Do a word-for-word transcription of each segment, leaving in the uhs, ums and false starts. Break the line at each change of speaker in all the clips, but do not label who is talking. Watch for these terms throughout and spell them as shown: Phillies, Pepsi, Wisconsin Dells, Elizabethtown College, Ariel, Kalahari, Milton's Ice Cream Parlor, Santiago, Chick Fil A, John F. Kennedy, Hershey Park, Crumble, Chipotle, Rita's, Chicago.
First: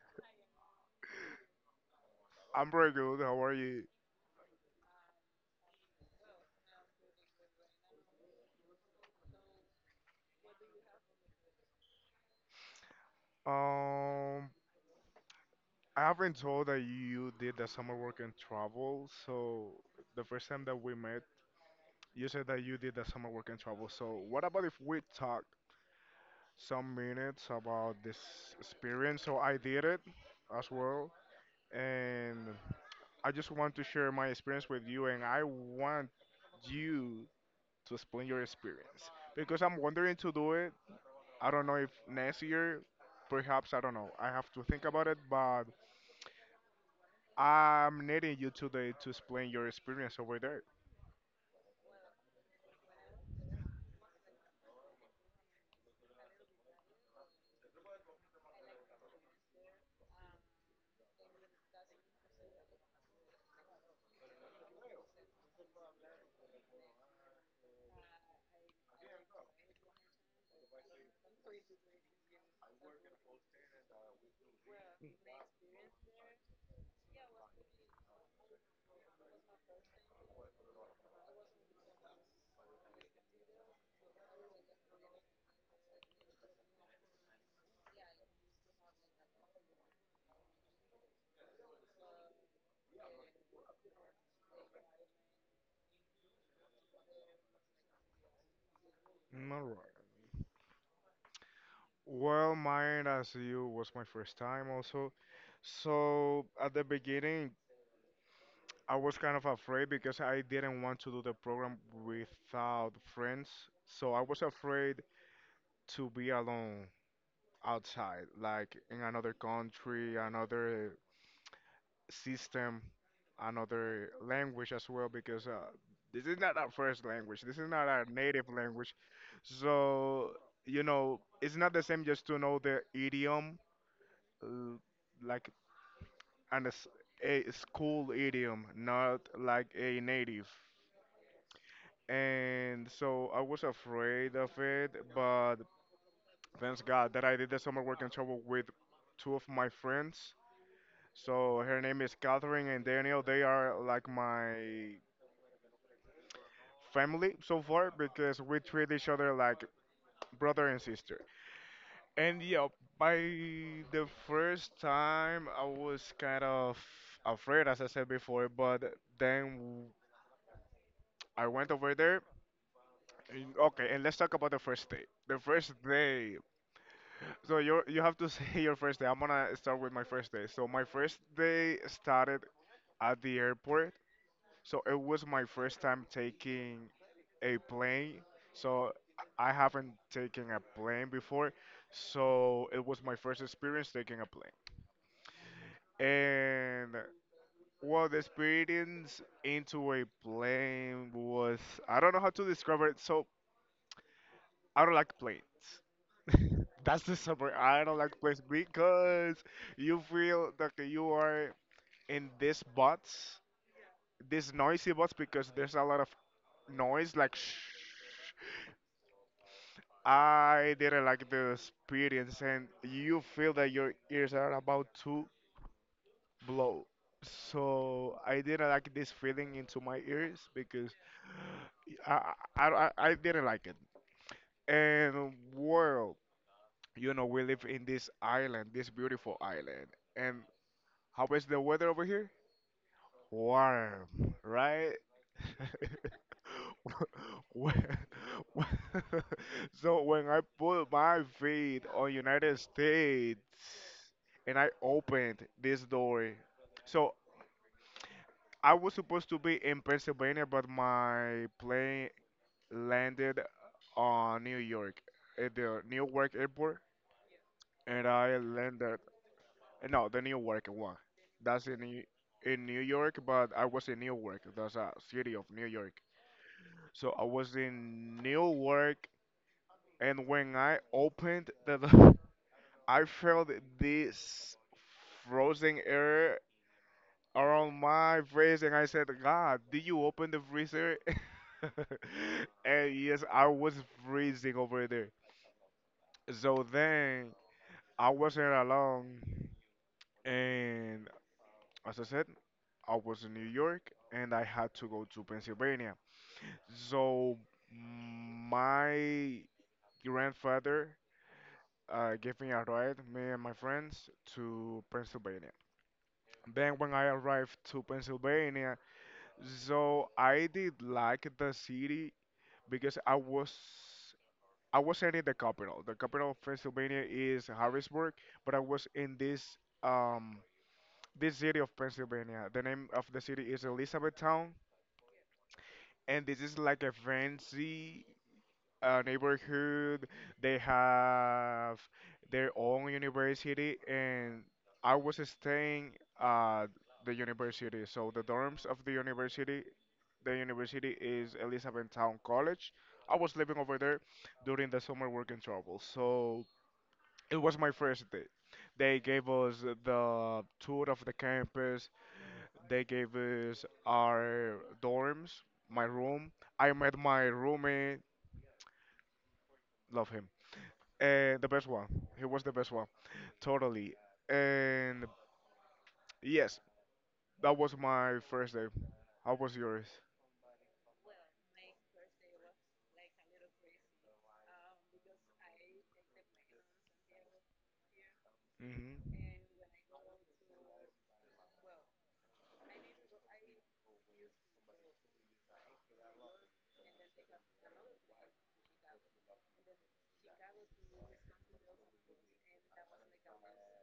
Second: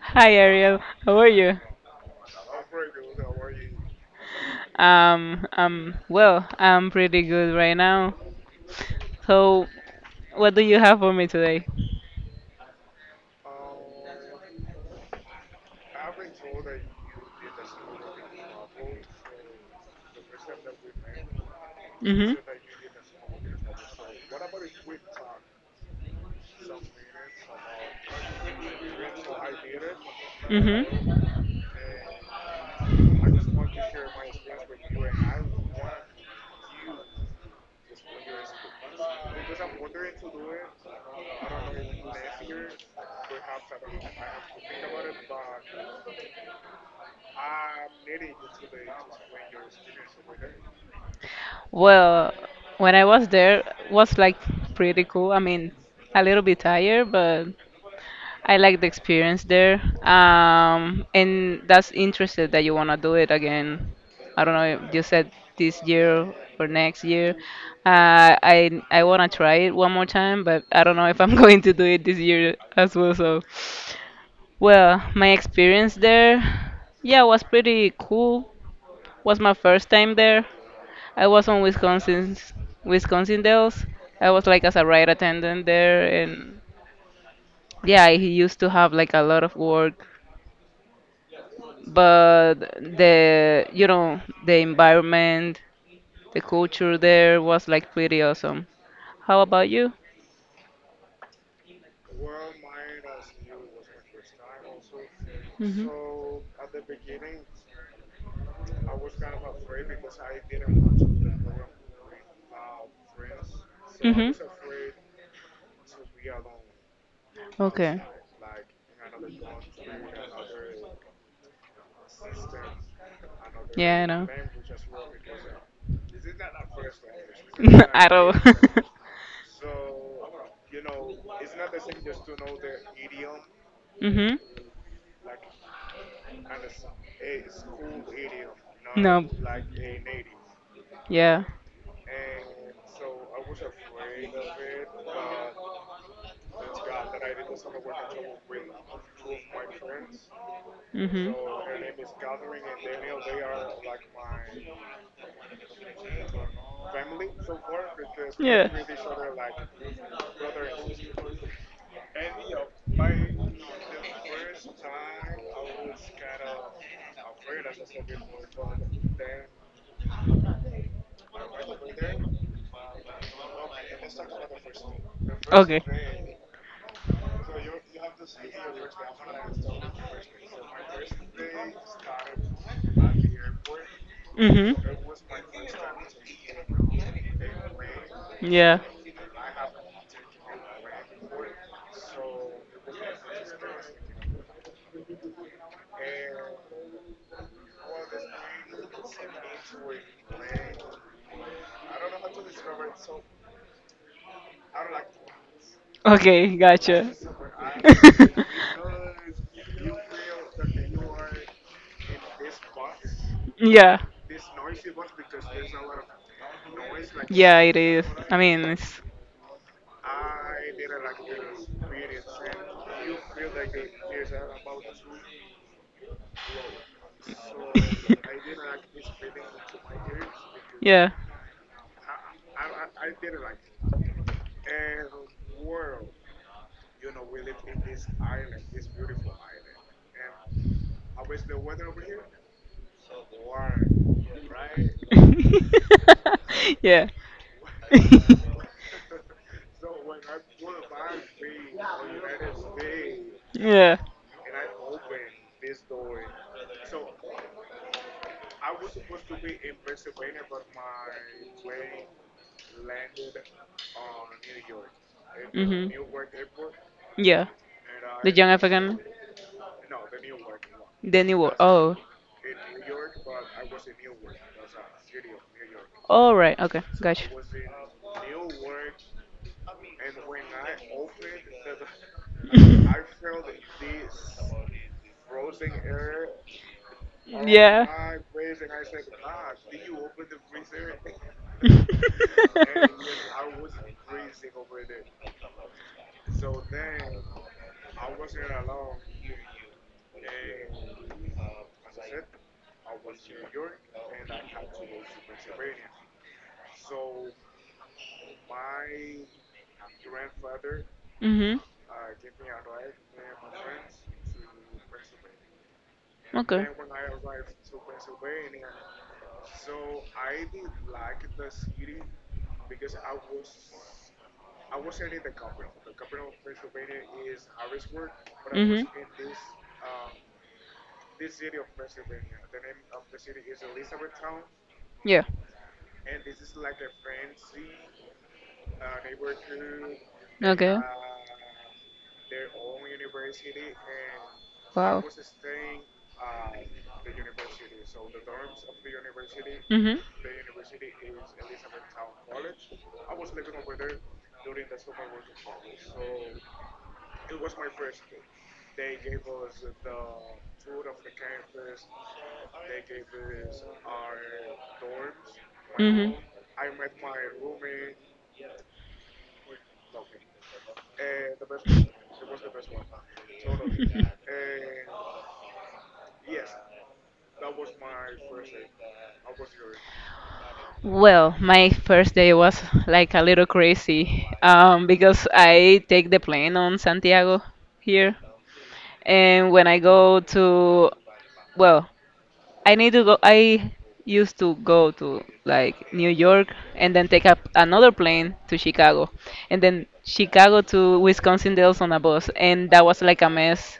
Hi Ariel, how are you?
I'm very good. How are you?
Um, um, well, I'm pretty good right now. So, what do you have for me today?
Um, I have been told that you did the summer work and travel. So the first time that we met, you said that you did the summer work and travel. So what about if we talk some minutes about this experience? So I did it
Mhm.
as well,
Mhm.
and I just want to share my experience with you, and I want you to explain your experience because I'm wondering to do it. I don't know if next year, perhaps. I don't know. I have to think about it, but I'm needing you today to explain your experience over there.
Well, when I was there, was like pretty cool. I mean, a little bit tired, but I like the experience there. Um, and that's interested that you want to do it again. I don't know if you said this year or next year. Uh, I I want to try it one more time, but I don't know if I'm going to do it this year as well. So, well, my experience there, yeah, was pretty cool. Was my first time there. I was on Wisconsin's Wisconsin Dells. I was like as a ride attendant there, and yeah, I used to have like a lot of work but the you know the environment, the culture there was like pretty awesome. How
Mm, all
about
right.
you?
Well, mine as you was my first time also.
Mhm.
So at the beginning, I was kind of afraid because I didn't want to do the program without friends. So I
Mhm.
was afraid to be alone
Okay.
outside, like in another country, another system,
Yeah,
another
I know.
language as well, because uh, this is not our first language. This is not our
Arrow.
native language. So, you know, it's not the same just to know the idiom,
Mm-hmm.
uh, like and a, s- a school idiom, not
No.
like a native.
Yeah.
And so I was afraid of it, but thanks God that I did the summer work in trouble with two of my friends.
Mm-hmm.
So her name is Catherine and Daniel. They are like my family so far because we
Yeah.
treat each other like brother and sister. And yeah, by the first time I was kind of afraid, as I said before, but then I went over there. and- Okay, and let's talk about the first day. The first
Okay.
day. So you you have to say your first day. I'm gonna start with my first day. So my first day started at the airport. So
Mm-hmm.
it was my first time taking a plane.
Yeah.
So I haven't taken a plane before. So it was my first experience taking a plane. And well, the experience into a plane was I don't know how to describe it. So I don't like planes.
Okay,
That's the
gotcha.
summary. I don't like planes because you feel that you are in this box,
Yeah.
this noisy box because there's a lot of noise like shh.
Yeah, it is. I mean, it's.
I didn't like the experience, and you feel that your ears are about to blow. So I didn't like this feeling into my ears because
Yeah.
I I, I I didn't like it. And world, you know, we live in this island, this beautiful island. And how is the weather over here? Warm, right?
Yeah.
When- when- so when I put my feet on United States
Yeah.
and I opened this door, so I was supposed to be in Pennsylvania, but my plane landed on New York at the
Mhm.
Newark airport,
Yeah.
and
The
I
young
landed
African,
no the Newark one.
the new world.
That's in
Oh.
New- in New York, but I was in Newark. That's a city of New York.
All right. Okay.
So I
Gotcha.
was in Newark and when I opened the door, I felt this frozen air around
Yeah.
my face, and I said, "God, did you open the freezer?" And yes, I was freezing over there. So then I wasn't alone, and as I said, I was in New York, and I had to go to Pennsylvania. So my grandfather
Mhm.
uh, gave me a ride, me and my friends, to Pennsylvania.
Okay.
Then when I arrived to Pennsylvania, so I did like the city because I was I wasn't in the capital. The capital of Pennsylvania is Harrisburg, but I was
Mm-hmm.
in this um this city of Pennsylvania. The name of the city is Elizabethtown,
Yeah.
and this is like a fancy a neighborhood. They
Okay.
have their own university, and I
Wow.
was staying at the university. So the dorms of the university,
Mm-hmm. Mm-hmm.
the university is Elizabethtown College. I was living over there during the summer working trouble. So it was my first day. They gave us the tour of the campus. They gave us our dorms, my room. I met my roommate. Love him. Uh, the best one. He was the best one. Totally. And yes, that was my first day. How was yours?
Well, my first day was like a little crazy um, because I take the plane on Santiago here,
hmm
and when I go to well, I need to go. I used to go to like New York and then take up another plane to Chicago, and then Chicago to Wisconsin Dells on a bus, and that was like a mess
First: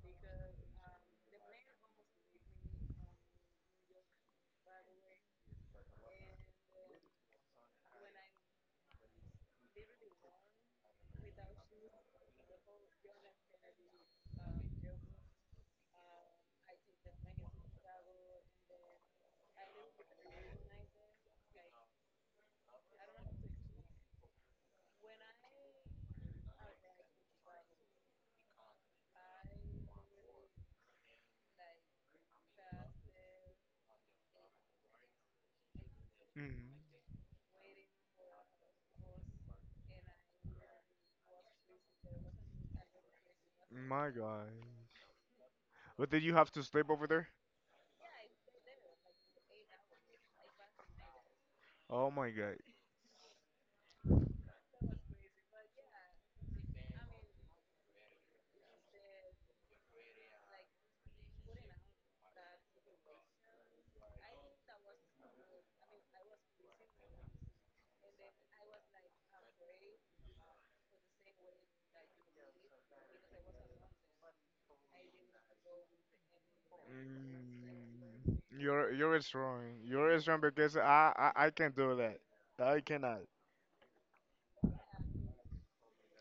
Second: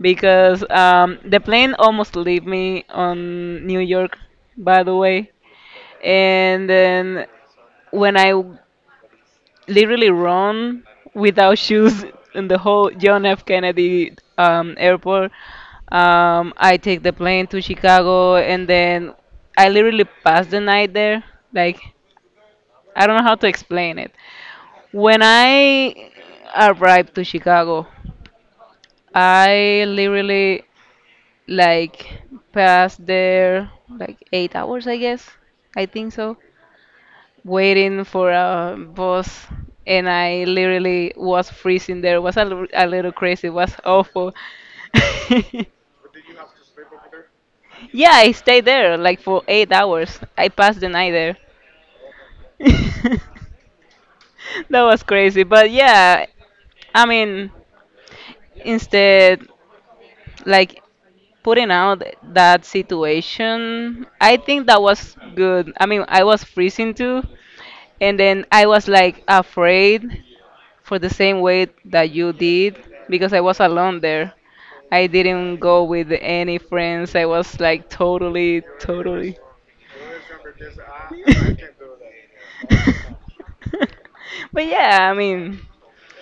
because um, the plane almost leave me on New York, by the way, and then when I literally run without shoes in the whole John F. Kennedy um, airport. Um, I take the plane to Chicago and then I literally pass the night there. Like, I don't know how to explain it. When I arrived to Chicago, I literally like passed there like eight hours, I guess. I think so.
hmm
Waiting for a bus and I literally was freezing there. It was a, lit- a little crazy. It was
My
awful.
God. But did you have to sleep over there?
Yeah, I stayed there like for eight hours. I passed the night there.
Oh my God.
That was crazy. But yeah, I mean, instead, like putting out that situation, I think that was good. I mean, I was freezing too. And then I was like afraid for the same way that you did because I was alone there. I didn't go with any friends. I was like
Mm,
totally,
you're you're
totally.
strong. You're strong because I, I I can do that. I cannot.
But yeah, I mean,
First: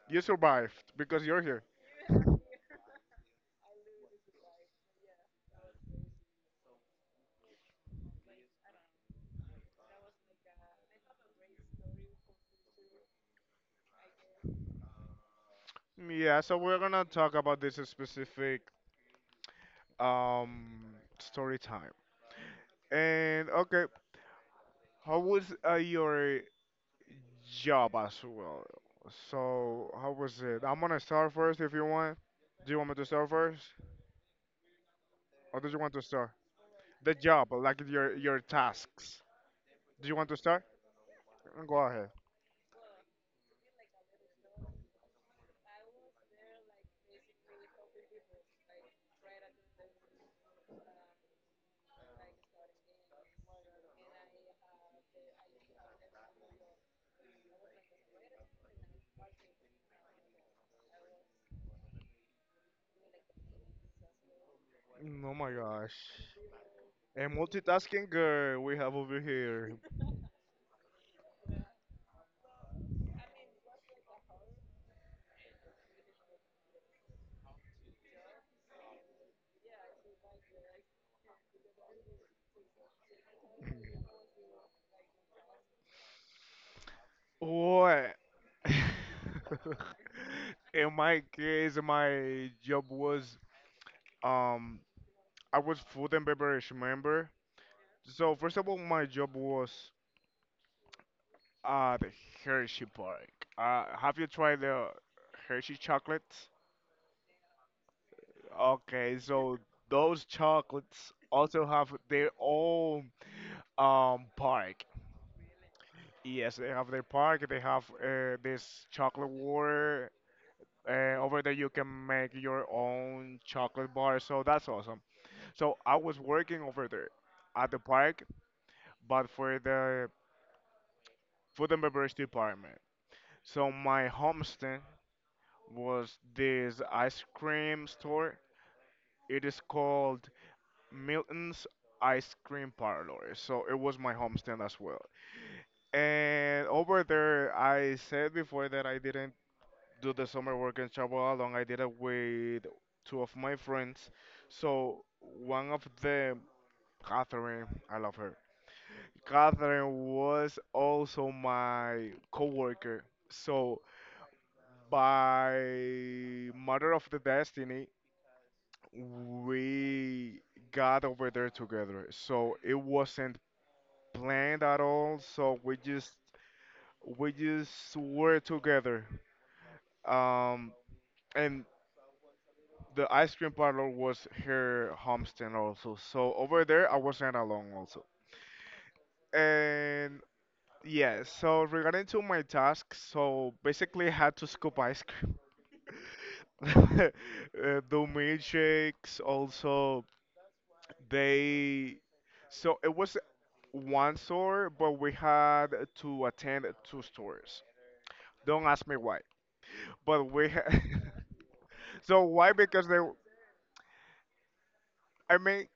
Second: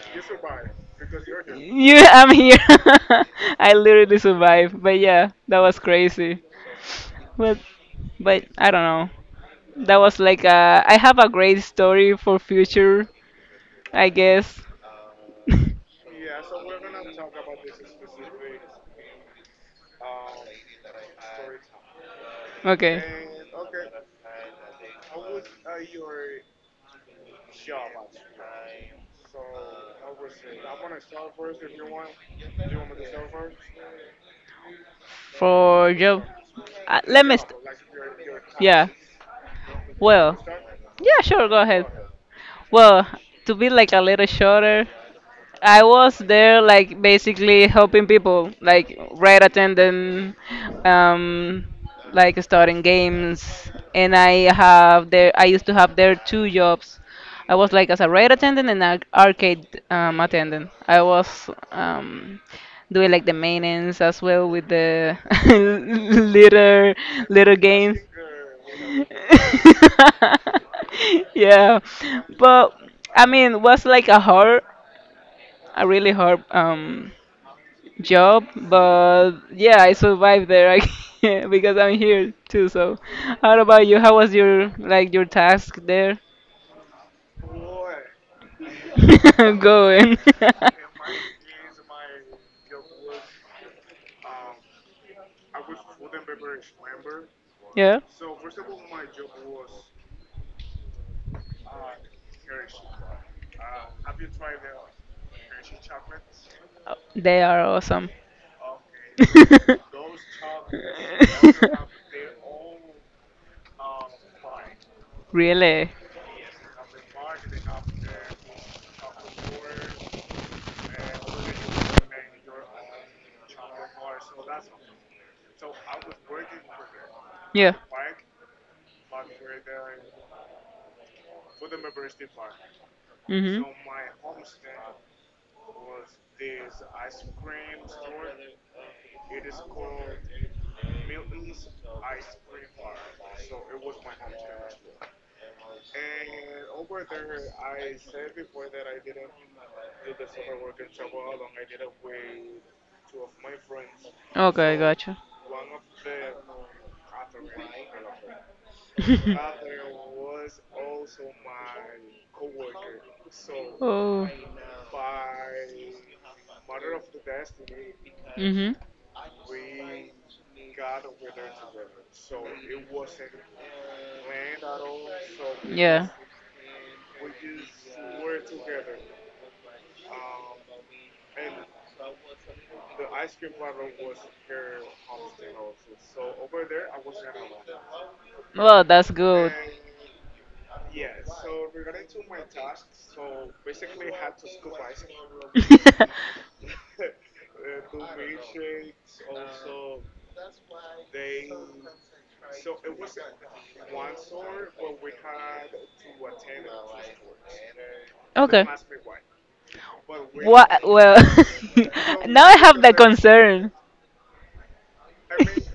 You survived because you're here.
you, I'm here. I literally survived. But yeah, that was crazy. But, but I don't know. That was like a, I have a great story for future, I guess.
Yeah. So we're gonna talk about this specific um story time.
Okay.
And okay, how was uh, your job as well. So how was it? I'm gonna start first if you want. Do you want me to start first, or do you
For
want to
job.
start?
Uh,
The
let me. St-
job, like your your
yeah.
tasks. Do you want
Well.
to start?
Yeah, sure. Go
Go
ahead.
ahead.
Well, to be like a little shorter. I was there, like basically helping people, like right attending, um, like starting games, and I have there. I used to have there two jobs. I was like as a raid attendant and an arcade um, attendant. I was um, doing like the maintenance as well with the
Mm, oh my gosh.
little
A
little games.
multitasking girl we have over here.
Yeah, but I mean, was like a hard a really hard um job, but yeah, I survived there I- because I'm here too. So, how about you? How was your like your task there?
What?
Going.
In my case, my job was um I was food and beverage member.
Yeah.
So
Oh,
first of all, my job was ah, the Hershey Park. Uh, have you tried the Hershey chocolates?
they are awesome.
Okay, so those chocolates also have their own um park.
Really?
Yes, they have their park. They have uh, this chocolate water. Uh, over there, you can make your own chocolate bar. So that's awesome. So I was working over there
Yeah.
at the park, but for the food and beverage department.
Mm-hmm.
So my homestead was this ice cream store. It is called Milton's Ice Cream Parlor. So it was my homestand as well. And over there, I said before that I didn't do the summer work in Chabot I did it with two of my friends.
Okay,
So
gotcha.
one of them, Catherine, I love her. Catherine was also my coworker. So
Oh.
by matter of the destiny,
Mm-hmm.
we got over there together. So it wasn't planned at all. So we
Yeah.
just we just were together. Um, and the ice cream parlor was her homestead also. So over there I wasn't alone also.
Well, that's good.
And yeah, so regarding to my task, so basically I had to scoop ice cream. Uh, Do milkshakes also they so it was one store, but we had to attend two stores. Don't
Okay.
ask me why, but we. Ha-
What? Well,
so
now
why?
I have
Because
the
they.
concern.
I mean,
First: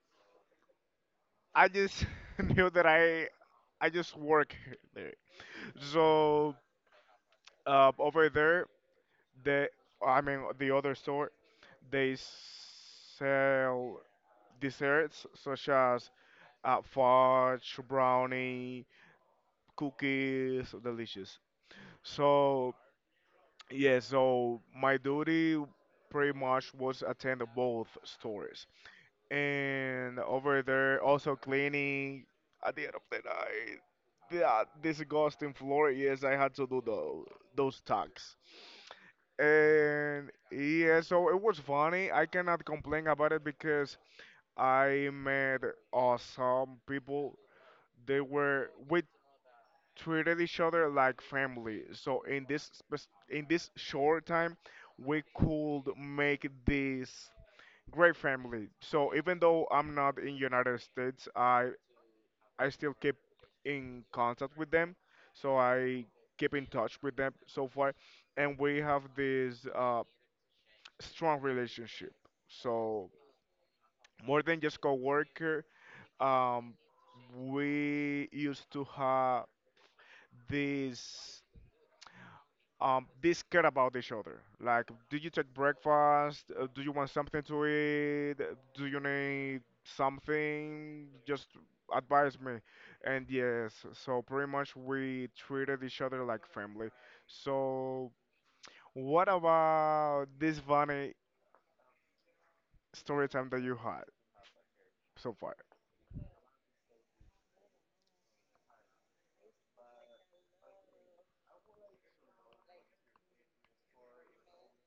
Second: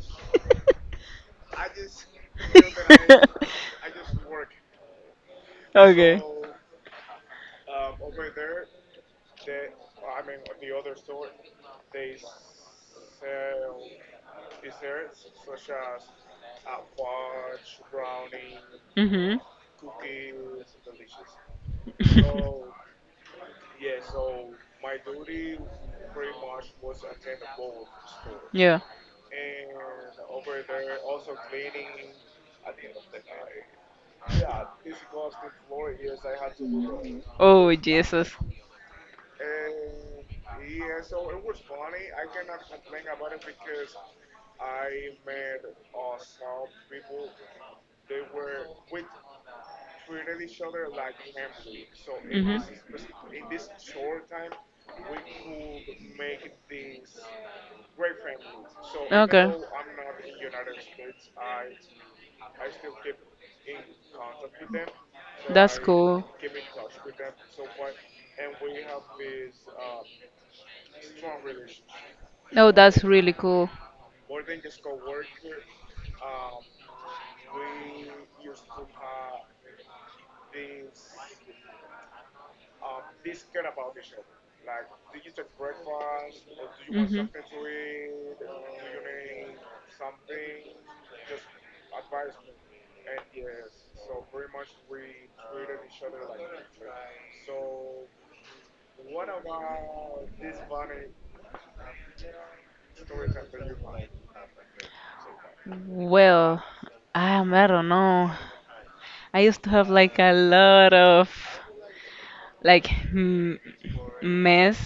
I just knew that I. I just work there.
Okay.
So uh, over there, the. I mean, the other store, they sell desserts such as uh, fudge, brownie,
Mhm.
cookies, delicious. So yeah, so my duty pretty much was attend to both stores.
Yeah.
And over there, also cleaning at the end of the night. That disgusting floor, yes, I had to do the
Oh
those
Jesus.
tasks. And yeah, so it was funny. I cannot complain about it because I met awesome people. They were we treated each other like family. So in
Mhm.
this spec- in this short time, we could make this great family. So even though I'm not in United States, I I still keep
Okay.
in contact with them. So
That's
I
cool.
keep in touch with them so far, and we have this uh, strong relationship.
No, that's
So
really cool.
more than just coworker, um, we used to have this um this care about each other like do you take breakfast. Uh, do you want
Hmm.
something to eat, do you need something, just advise me. And yes, so pretty much we treated each other like family. So what about this funny story time that you had so far?
Well, um, I don't know. I used to have like a lot of like m- mess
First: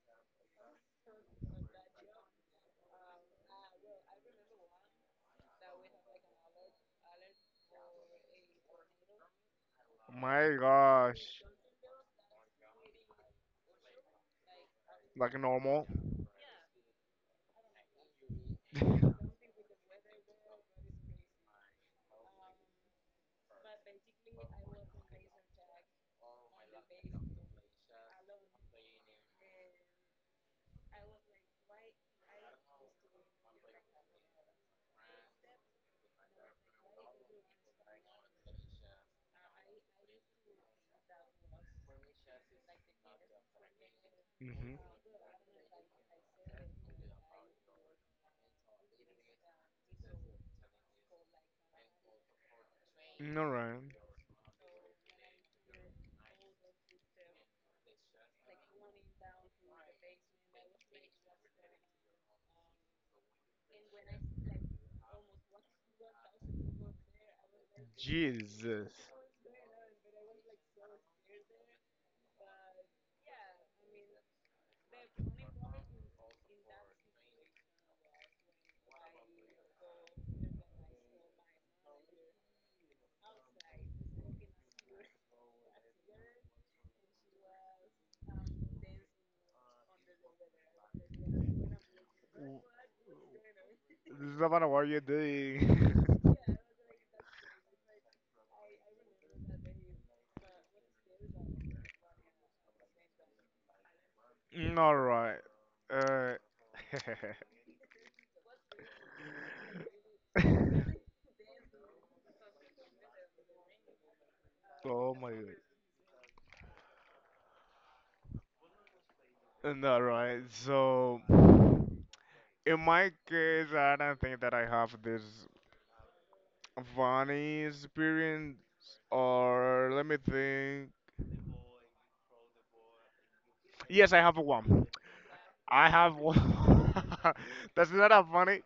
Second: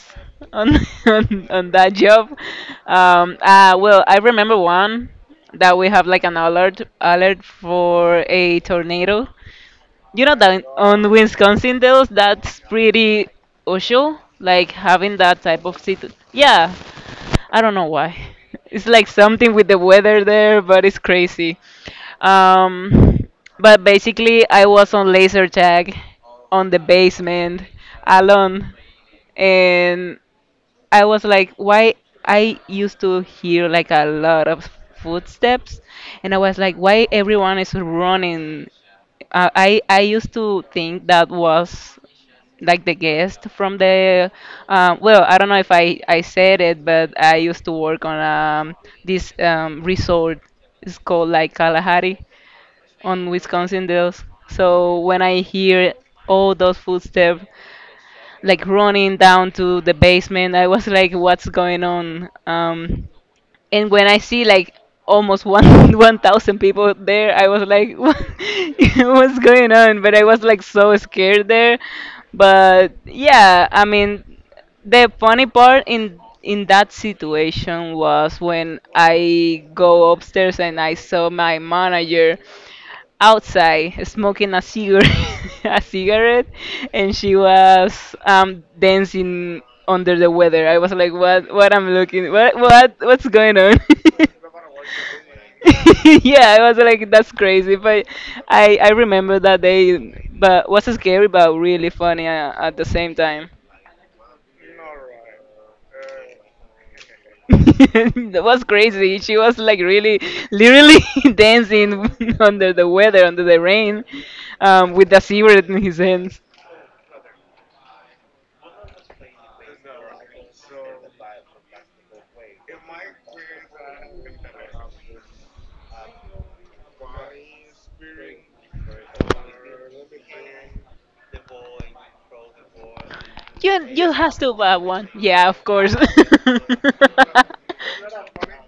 on, on on that job. Um, uh, well, I remember one that we have like an alert alert for a tornado. You know
My
that on
gosh
Wisconsin Dells, that's pretty usual, like having
Like
that type of
normal.
situation. Yeah, I don't know why. It's like something with the weather there, but it's crazy. Um, but basically, I was on laser tag on the basement alone, and I was like, why I used to hear like a lot of footsteps, and I was like, why everyone is running? Uh, I I used to think that was like the guest from the
hmm
um, well i don't know if i i said it but i used to work on um, this um, resort it's called like Kalahari on
all right.
Wisconsin Dells so when i hear all those footsteps like running down to the basement. I was like, what's going on? Um, and when I see like almost one one thousand people there, I was like, what,
jesus
what's going on? But I was like so scared there. But yeah, I mean, the funny part in in that situation was when I go upstairs and I saw my manager outside smoking a cigarette, a cigarette, and she was um dancing under the weather. I was like, what? What I'm looking? What?
W-
What? What's going on?
Savannah, what are you doing?
Yeah, I was like, that's crazy. But I I remember that day, but was scary but really funny uh, at the same time.
Mm, all right. Uh,
That was crazy. She was like really, literally dancing under the weather, under the rain, um, with
oh
a
my god.
cigarette in his hands.
Mm, all right. So in my case, I don't think that I have this funny experience. Or let me think.
You you
Yes, I
has
have
to buy
one.
one. Yeah, of
I
course.
have one. That's not a funny.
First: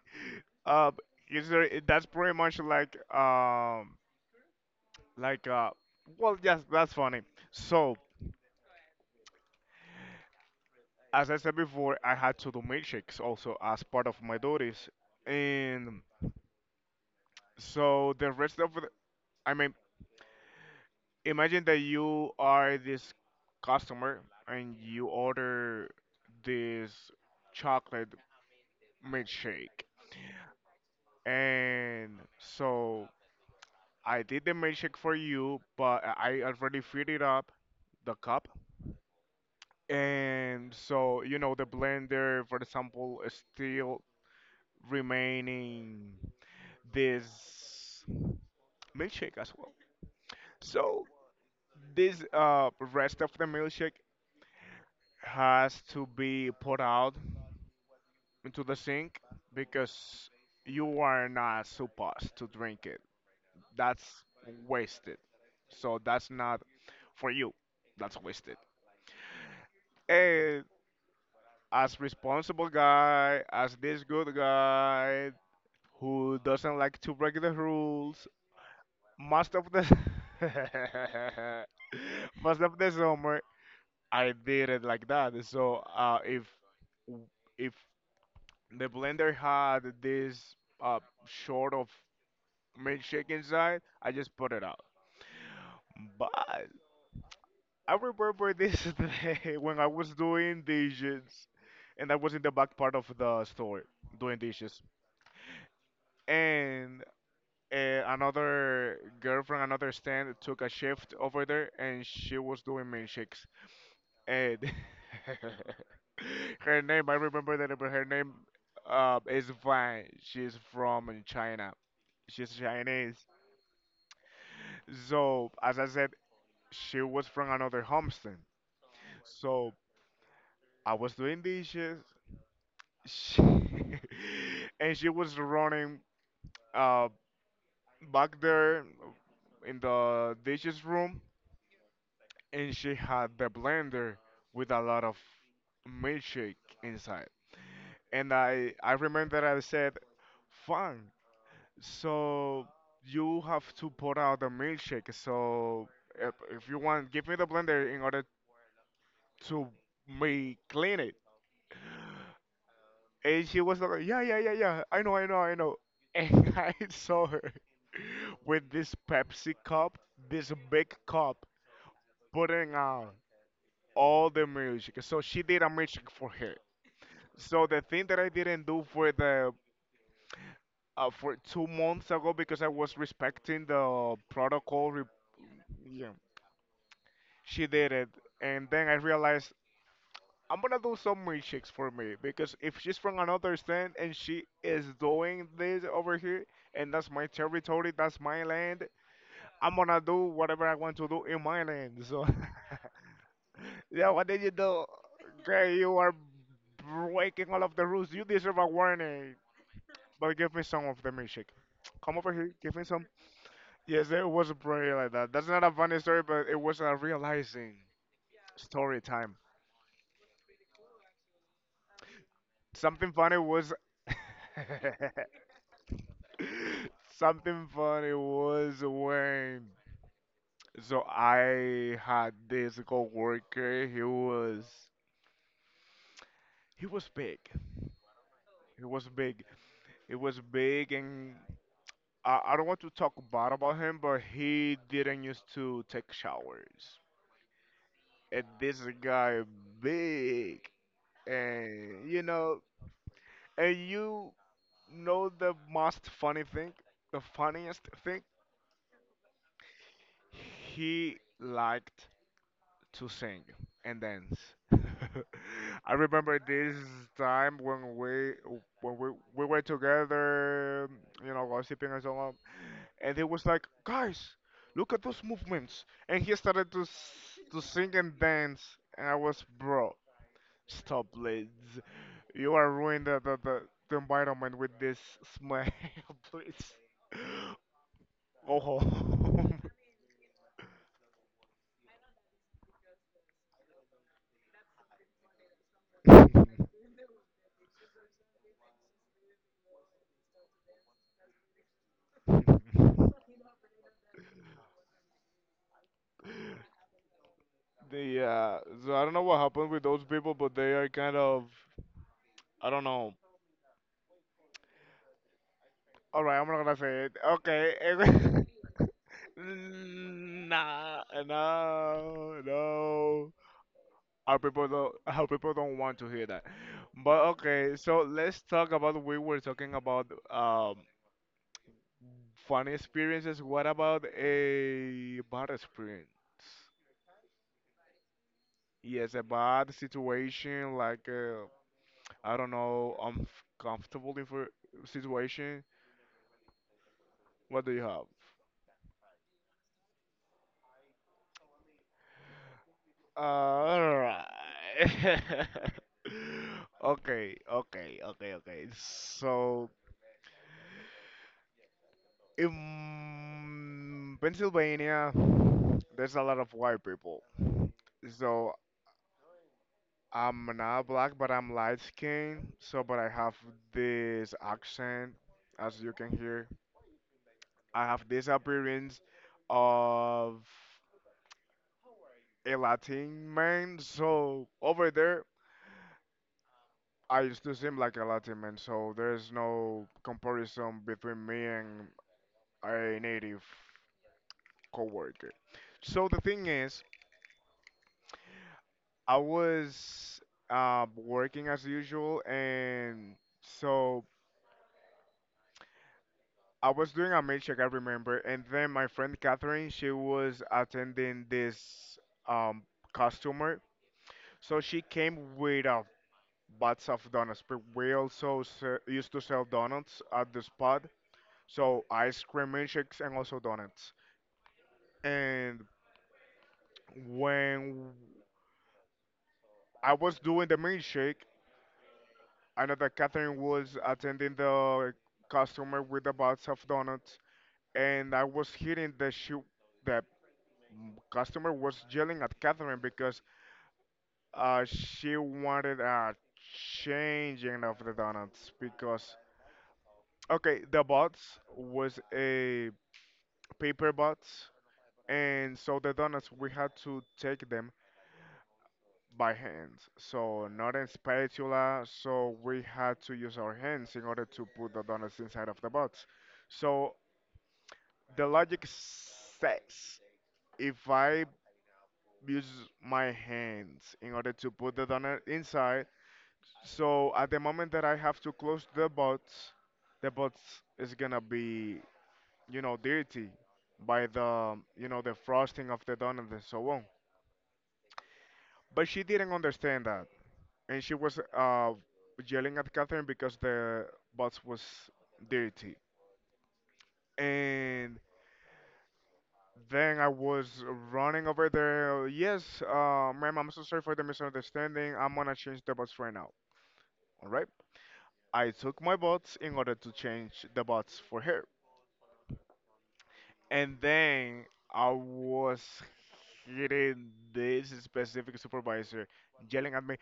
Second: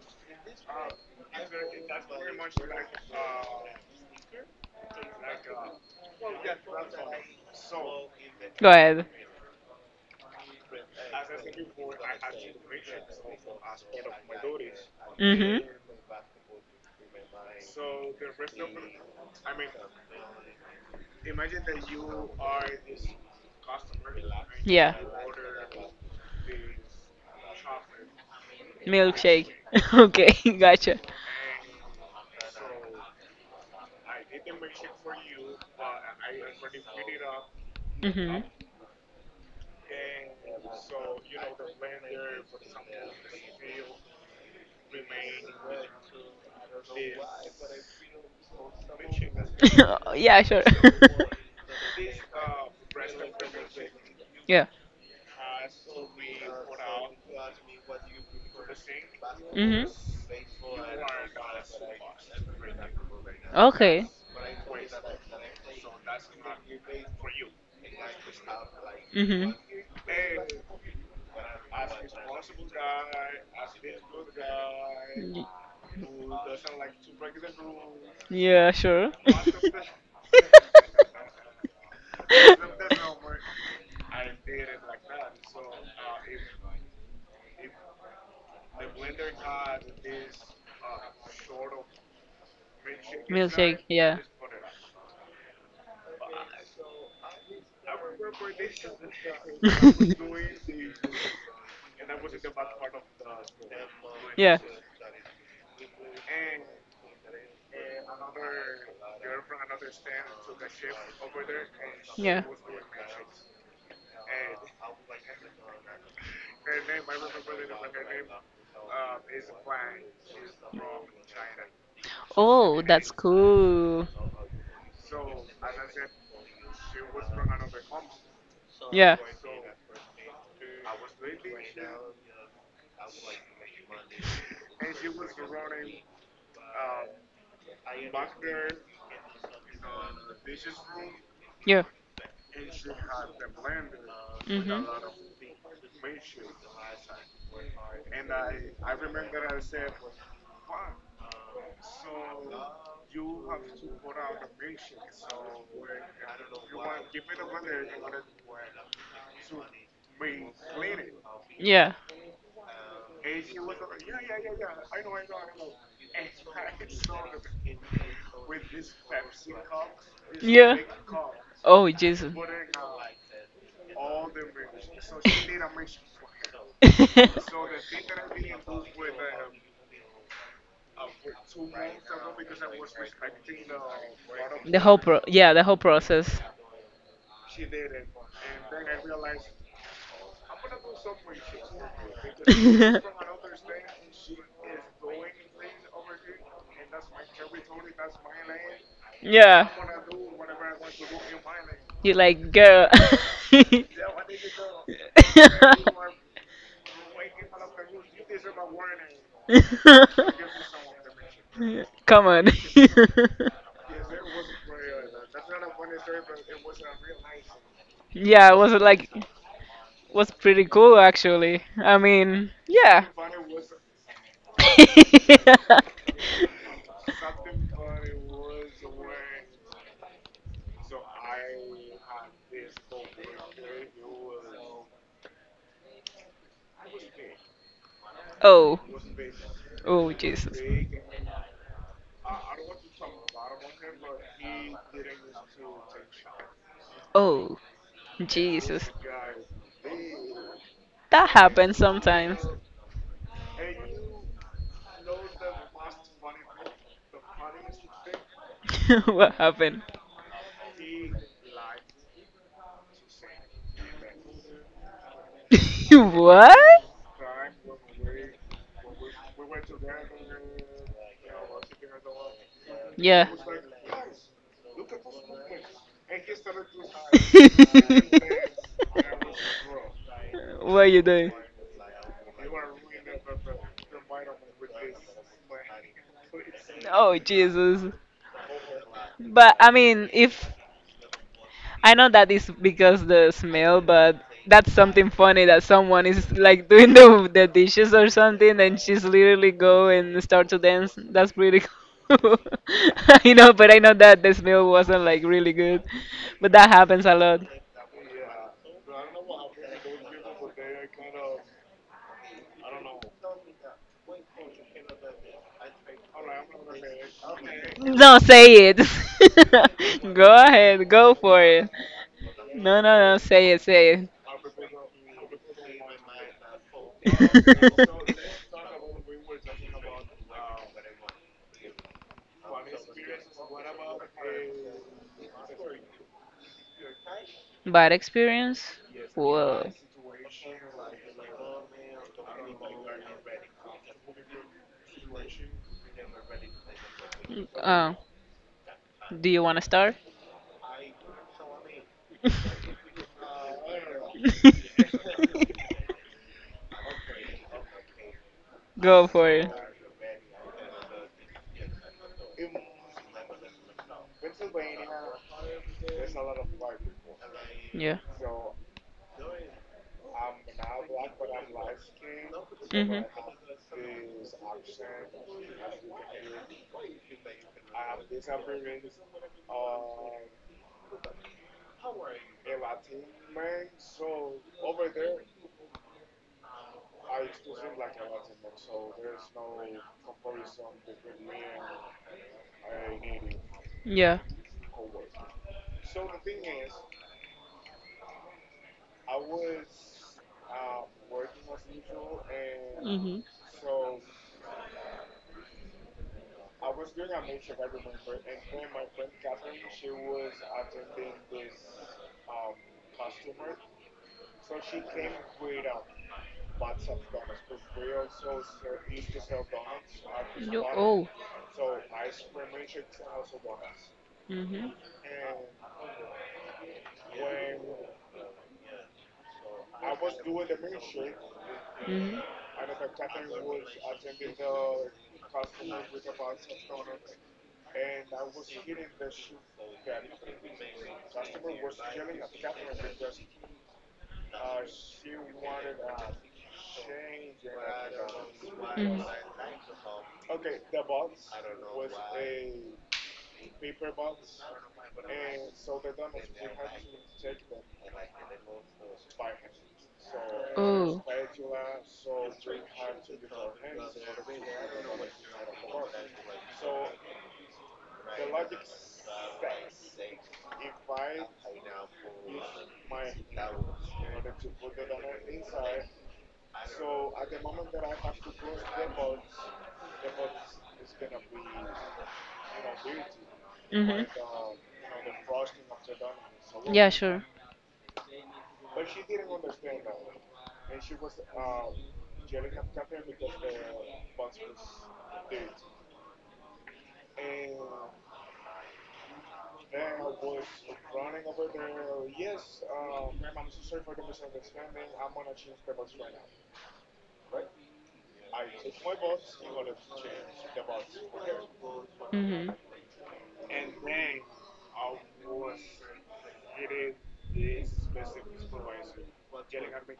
Uh, is there, that's pretty much like um like uh well yes that's funny. So
Go ahead.
as I said before, I had to do milkshakes also as part of my duties.
Mhm.
And so the rest of the, I mean, imagine that you are this customer and
Yeah.
you order this chocolate
Milkshake.
milkshake.
Okay, gotcha.
And so I did the milkshake for you, but I I already filled it up, the
Mhm.
cup. And so, you know, the blender, for example, is still remaining this milkshake as well.
Yeah, sure.
So this uh, rest of the milkshake
Yeah.
has to be put out into the sink
Mhm.
because you are not supposed to drink it. That's
Okay.
wasted. So that's not for you. That's wasted.
Mm-hmm.
And as responsible guy, as this good guy
Y-
who doesn't like to break the rules,
Yeah, sure.
most of the most of the summer I did it like that. So uh, if if the blender had this uh, short of milkshake inside,
Milkshake,
I
yeah.
just put it out. But I remember this day when I was doing dishes, and I was in the back part of the store doing
Yeah.
dishes, and uh, another girl from another stand took a shift over there, and she was doing milkshakes. And her name, I remember that, but her name uh, is Vine. She's from China. She's
Oh, that's
Chinese.
cool.
So, as I said, she was from another homestead.
Yeah.
So, I was doing dishes, she and she was running uh, back there in the dishes room,
Yeah.
and she had the blender with a
Mhm.
lot of milkshake inside. And I I remember I said, "Fine, so you have to pour out the milkshake. So if, if you want, give me the blender in order to me clean it."
Yeah.
And she was like, "Yeah, yeah, yeah, yeah. I know, I know, I know." And I saw her with this Pepsi cup, this
Yeah.
big cup,
Oh, Jesus.
putting out all the milkshake. So she did a milkshake for her. So the thing that I didn't do for the uh, for two months ago because I was respecting the
the
protocol.
whole
Re-
pro yeah, the whole
yeah,
process.
she did it, and then I realized I'm gonna do some milkshakes for me because if she's from another stand and she is doing this over here, and that's my territory, that's my land,
Yeah.
I'm gonna do whatever I want to do in my land.
You
So,
like girl.
yeah, what did you do? Girl, you are breaking all of the rules. You deserve a warning. But give me some of the milkshake. Come
Come
over
on.
here, give me some. Yes, it was a prayer like that. That's not a funny story, but it was a realizing
Yeah, it was
story
like
time.
was pretty cool actually. I mean, yeah.
Something funny was something funny was when so I had this coworker. He was he was big.
Oh.
He was big.
Oh,
He was
Jesus.
big, and I, I don't want to talk bad about him, but he didn't used to take showers.
Oh,
And this
Jesus.
guy big,
That happens
and you
sometimes.
know, and you know the most funny thing, the funniest thing,
What happened?
he liked to sing and dance. I remember
What?
this time when we when we, we were together, you know, gossiping and so on, and he
Yeah.
was like, "Guys, look at those movements," and he started to s- to sing and dance, and I was, "Bro,
What are you
stop,
doing?
please! You are ruining the the, the, the environment with this smell, please."
Oh Jesus.
Go
But
home.
I mean, if I know that is because the smell, but that's something funny that someone is like doing the the dishes or something, and she's literally go and start to dance. That's pretty cool. You know, but I know that the smell wasn't like really good, but that happens a lot.
Yeah. So I don't know what happened with those people, but they are kind of I don't know. All right, I'm not gonna say it.
No,
Okay.
say it. Go ahead,
Nah,
go for it.
no,
No, no, no.
no.
Say it, say
Our people don't. Our people don't want to hear that. But okay, so
it.
let's talk about. We were talking about um funny experiences. What about a bad experience?
Bad experience?
Yes, a
Whoa.
bad situation, like uh, I don't know, uncomfortable info situation. What do you
Oh,
have?
do you want to start?
Uh, alright. Okay, okay, okay, okay.
Go for it.
So in Pennsylvania, there's a lot of white people.
Yeah.
So I'm not black, but I'm light skinned. So, but
Mhm.
I have this accent, as you can hear. I have this appearance of a Latin man, so over there I used to seem like a Latin man, so there's no comparison between me and a native
Yeah.
coworker. So the thing is, I was uh, working as usual, and
Mhm.
so I was doing a mail check, I remember, and then my friend Catherine, she was attending this um, customer, so she came with a butts of donuts. But we also se- used to sell donuts at the
Yo,
spot,
oh.
so ice cream milkshakes and also donuts.
Mhm.
And when I was doing the milkshake,
Mhm. Mhm.
I know that Catherine was attending the customer with the box of donuts, and I was hearing that she, the customer was yelling at Catherine because uh, she wanted a changing of the donuts because okay, the box was a paper bots, and so the donuts we had to take them by hand. So not a
Oh.
spatula, so we had to use our hands in order to put the donuts inside of the bots. So the logic says if I use my hands in order to put the donut inside, so at the moment that I have to close the bots, the bots is gonna be you know dirty by
Mhm.
the you know the frosting of the donut and so on.
Yeah, sure.
But she didn't understand that, and she was uh, yelling at Catherine because the bus was dirty. And then I was running over there. Yes, uh, ma'am, I'm so sorry for the misunderstanding. I'm gonna change the bus right now. All right. I took my bots in order to change the bots for her,
Mhm.
and then I was hitting this specific supervisor, yelling at me,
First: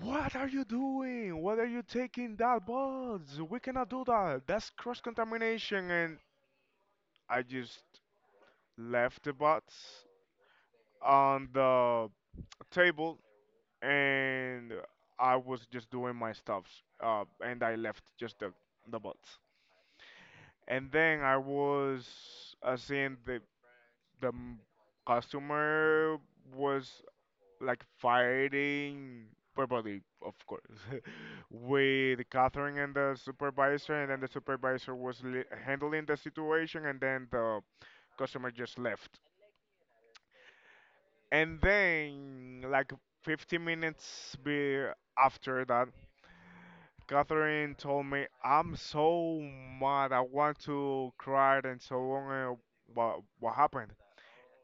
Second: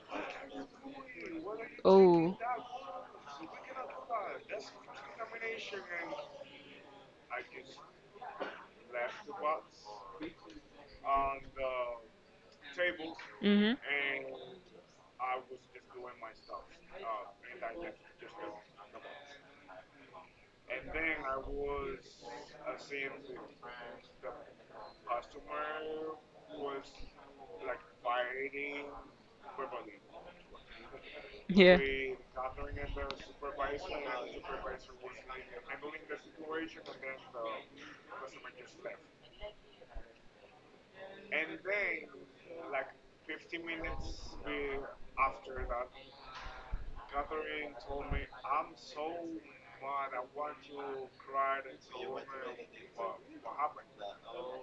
what are you doing? What are you taking
Oh.
that bus? We cannot do that. That's cross contamination. And I just left the bus on the table
Mhm.
and I was just doing my stuffs. Uh, and I left just the, the bus. And then I was uh, seeing the, the m- customer was like fighting verbally, of course,
Yeah.
with Catherine and the supervisor, and then the supervisor was li- handling the situation, and then the customer just left. And then, like fifteen minutes be after that, Catherine told me, "I'm so mad. I want to cry and so on. Uh, What what happened?"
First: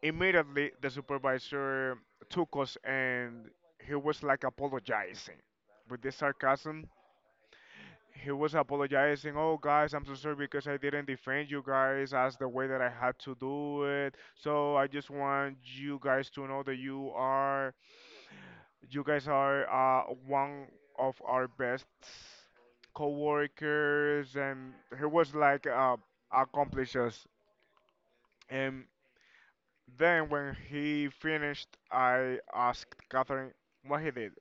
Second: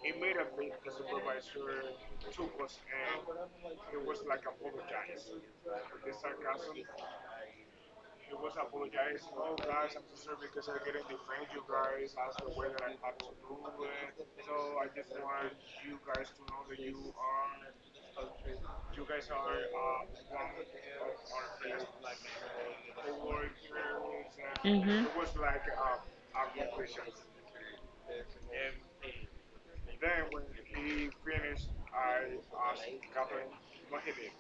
Immediately, the supervisor took us and he was like apologizing with this sarcasm. He was apologizing, oh guys, I'm so sorry because I didn't defend you guys as the way that I had to do it. So I just want you guys to know that you are, you guys are uh, one of our best co-workers and he
Mhm.
was like uh, accomplishes. And then, when he finished, I asked Catherine what he did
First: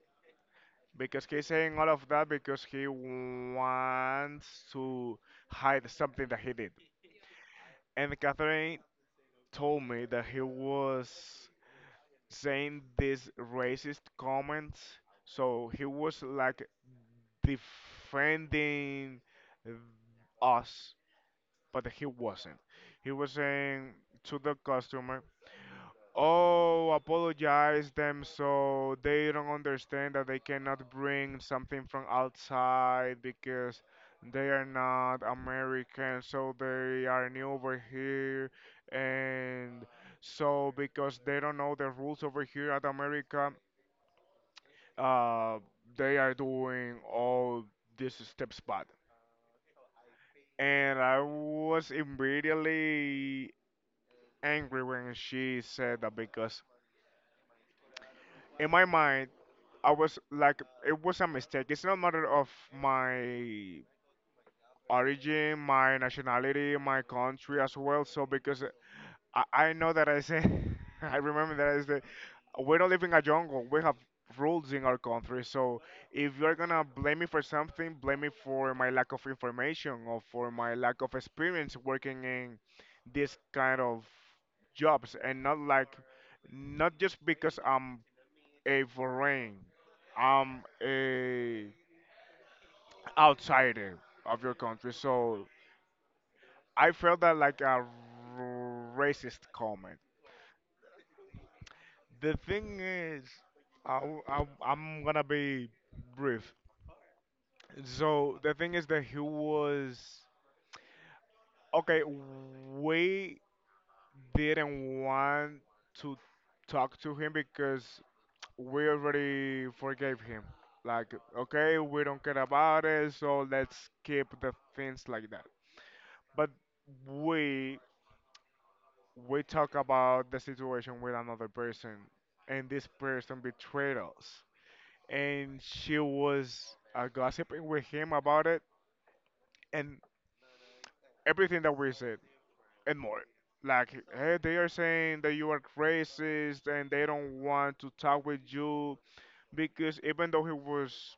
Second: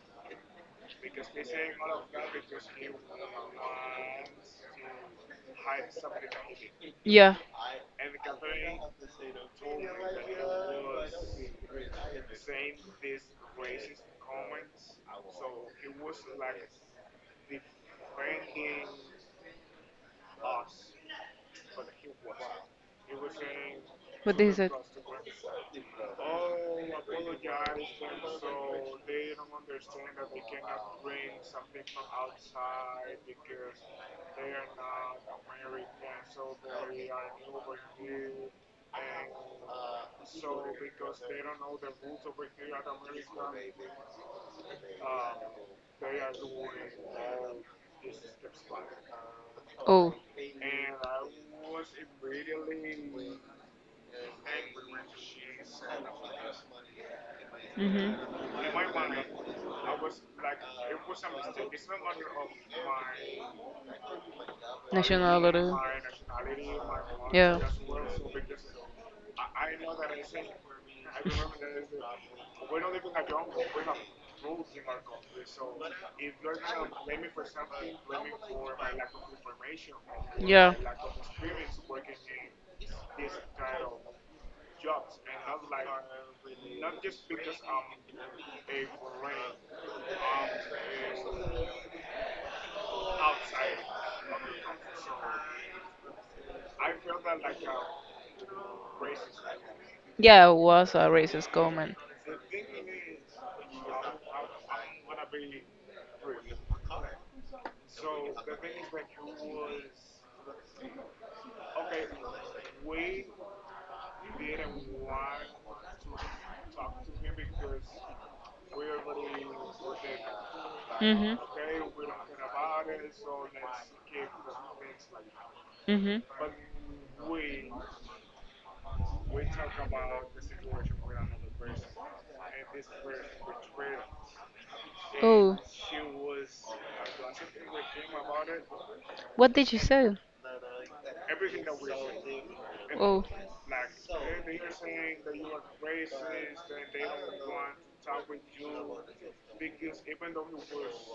because he's saying all of that because he wants to hide something that he did.
Yeah.
And Catherine told me that he was saying these racist comments, so he was like defending us, but he wasn't. He was saying to
What What
the
is said?
customer, oh, apologize them so they don't understand that they cannot bring something from outside because they are not American, so they are new over here. And so, because they don't know the rules over here at America, uh, they are doing all these steps bad.
Oh,
And I was immediately angry when she said that because
mm-hmm.
in my mind, I was like, it was a mistake. It's not a matter of my
National
origin,
Lottery.
my nationality, my country
Yeah.
as well. So because I, I know that I say, I remember that I said, we don't live in a jungle. We have rules in our country. So if you're gonna blame me for something, blame me for my lack of information or for my
Yeah.
lack of experience working in this kind of jobs, and not like, not just because I'm a foreign. I'm a outsider of your country. So I felt that like a racist comment.
Yeah, it was a racist comment.
The thing is, I, I, I'm gonna be brief. So the thing is that he was okay. We didn't want to talk to him because we already forgave him. Like,
Mm-hmm.
okay, we don't care about it, so let's keep the things like that.
Mm-hmm.
But we we talk about the situation with another person and this person betrayed us and
Oh,
she was uh, gossiping with him about it
what did you
and
say?
everything that we said and more
Oh.
like hey they are saying that you are racist and they don't want to talk with you because even though he was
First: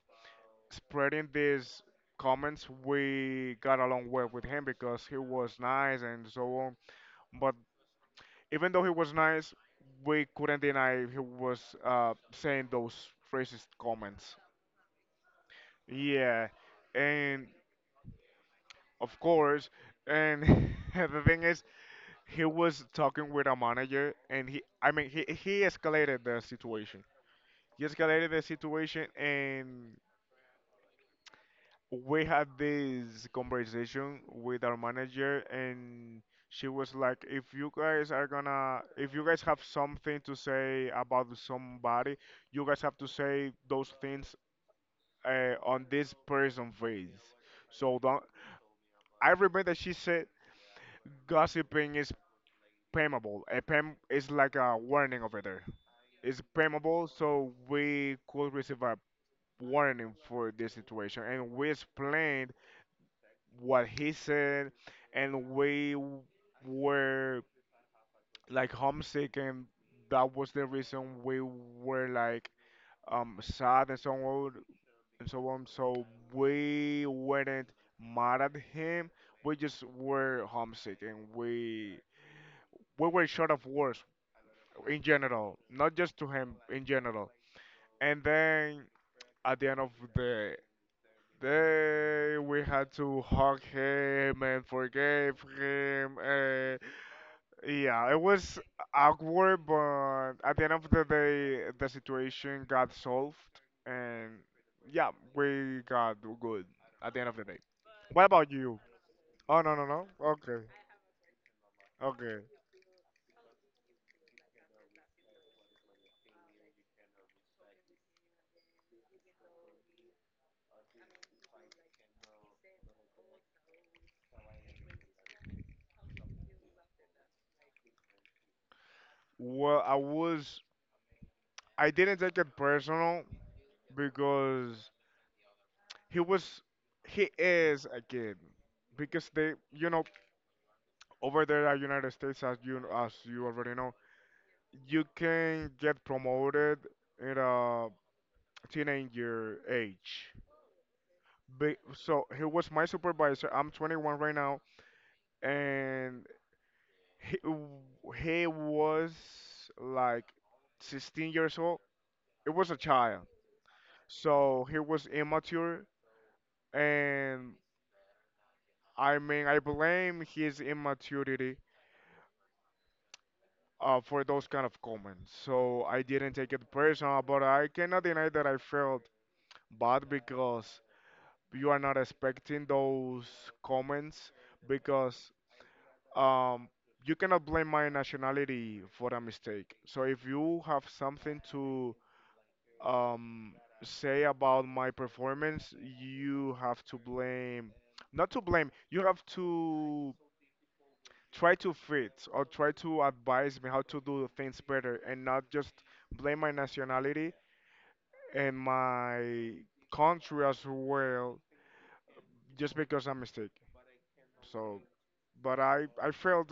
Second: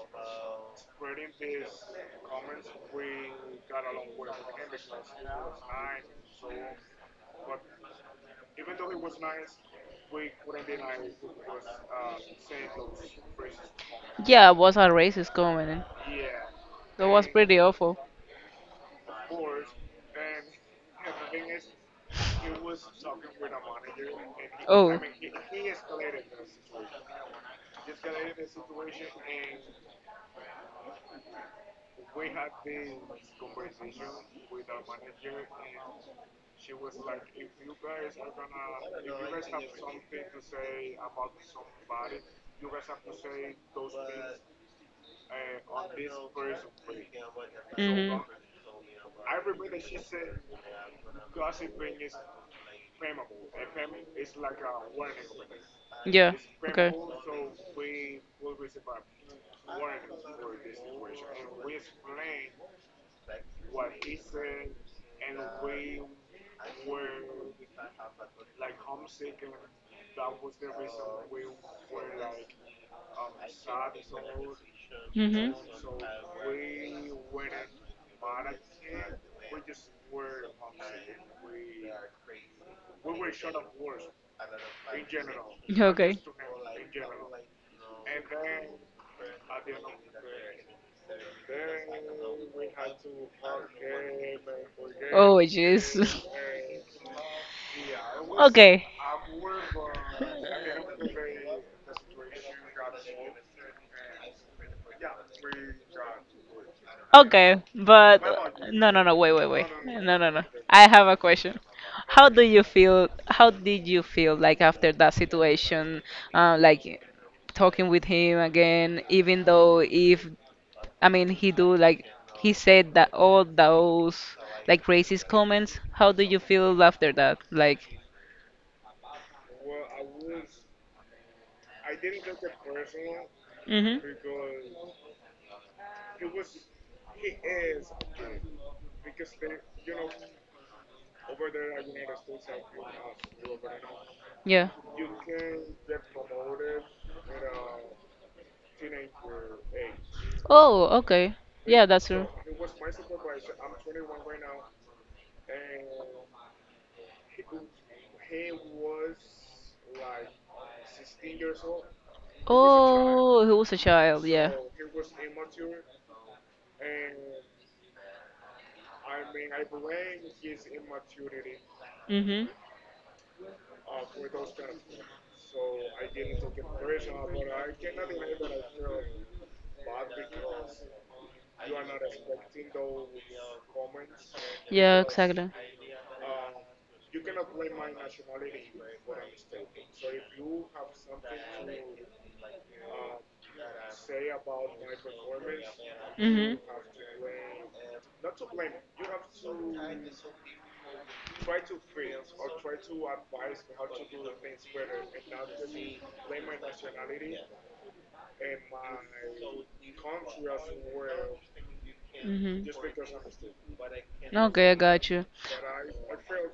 spreading these comments we got along well with him because he was nice and so on but even though he was nice, we couldn't deny he was uh, saying those racist comments.
Yeah, it was a racist comment.
Yeah,
That was
and
pretty awful.
of course, and the thing is, he was talking with a manager, and he, I
Oh.
mean, he he escalated the situation. He escalated the situation, and we had this conversation with our manager and she was like if you guys are gonna if you guys have something to say about somebody you guys have to say those things uh, on this person face so
Mhm.
don't I remember that she said gossiping is pammable a pam is like a warning over there
Yeah.
it's
Okay.
pammable so we could receive a warning for this situation and we explained what he said, and we w- were like homesick, and that was the reason we were like um sad and so on and so
Mhm.
on. So we weren't mad at him. We just were homesick, and we we were short of words in general, not
Okay.
just to him in general. And then at the end of the day, we had to hug him and
Oh,
forgive
jeez.
him. Yeah, it was
Okay.
awkward, but at the end of the day, the situation got solved, and yeah, we got good at the end of the
Okay,
day.
but
What about you?
no, no, no, wait, wait,
Oh,
wait.
no, no, no.
No, no, no.
Okay,
I have a question. How do
okay.
you feel? How did you feel like after that situation? Uh, like talking with him again, even though if I mean he do like he said that all those like racist comments. How do you feel after that? Like,
Well, I was, I didn't take it personal
mm-hmm,
because he was, he is a kid. Because they, you know, over there at United States, as you as you already know,
yeah.
you can get promoted in a teenager age.
Oh, okay.
But,
Yeah, that's true.
so he was my supervisor. I'm twenty-one right now, and he he was like sixteen years old. It was a child,
Oh, he was a child. Yeah.
so he was immature, and I mean I blame his immaturity.
Mm-hmm.
Uh, for those kind of comments, so I didn't take it personal, but I cannot deny that I felt bad because you are not expecting those comments
Yeah,
because
exactly.
um, you cannot blame my nationality for a mistake. So if you have something to um, say about my performance,
Mhm.
you have to blame, not to blame, you have to try to fit or try to advise me how to do things better and not just blame my nationality and my country as well
Mhm.
just because I'm mistake.
Okay, I
So,
got you.
but I I felt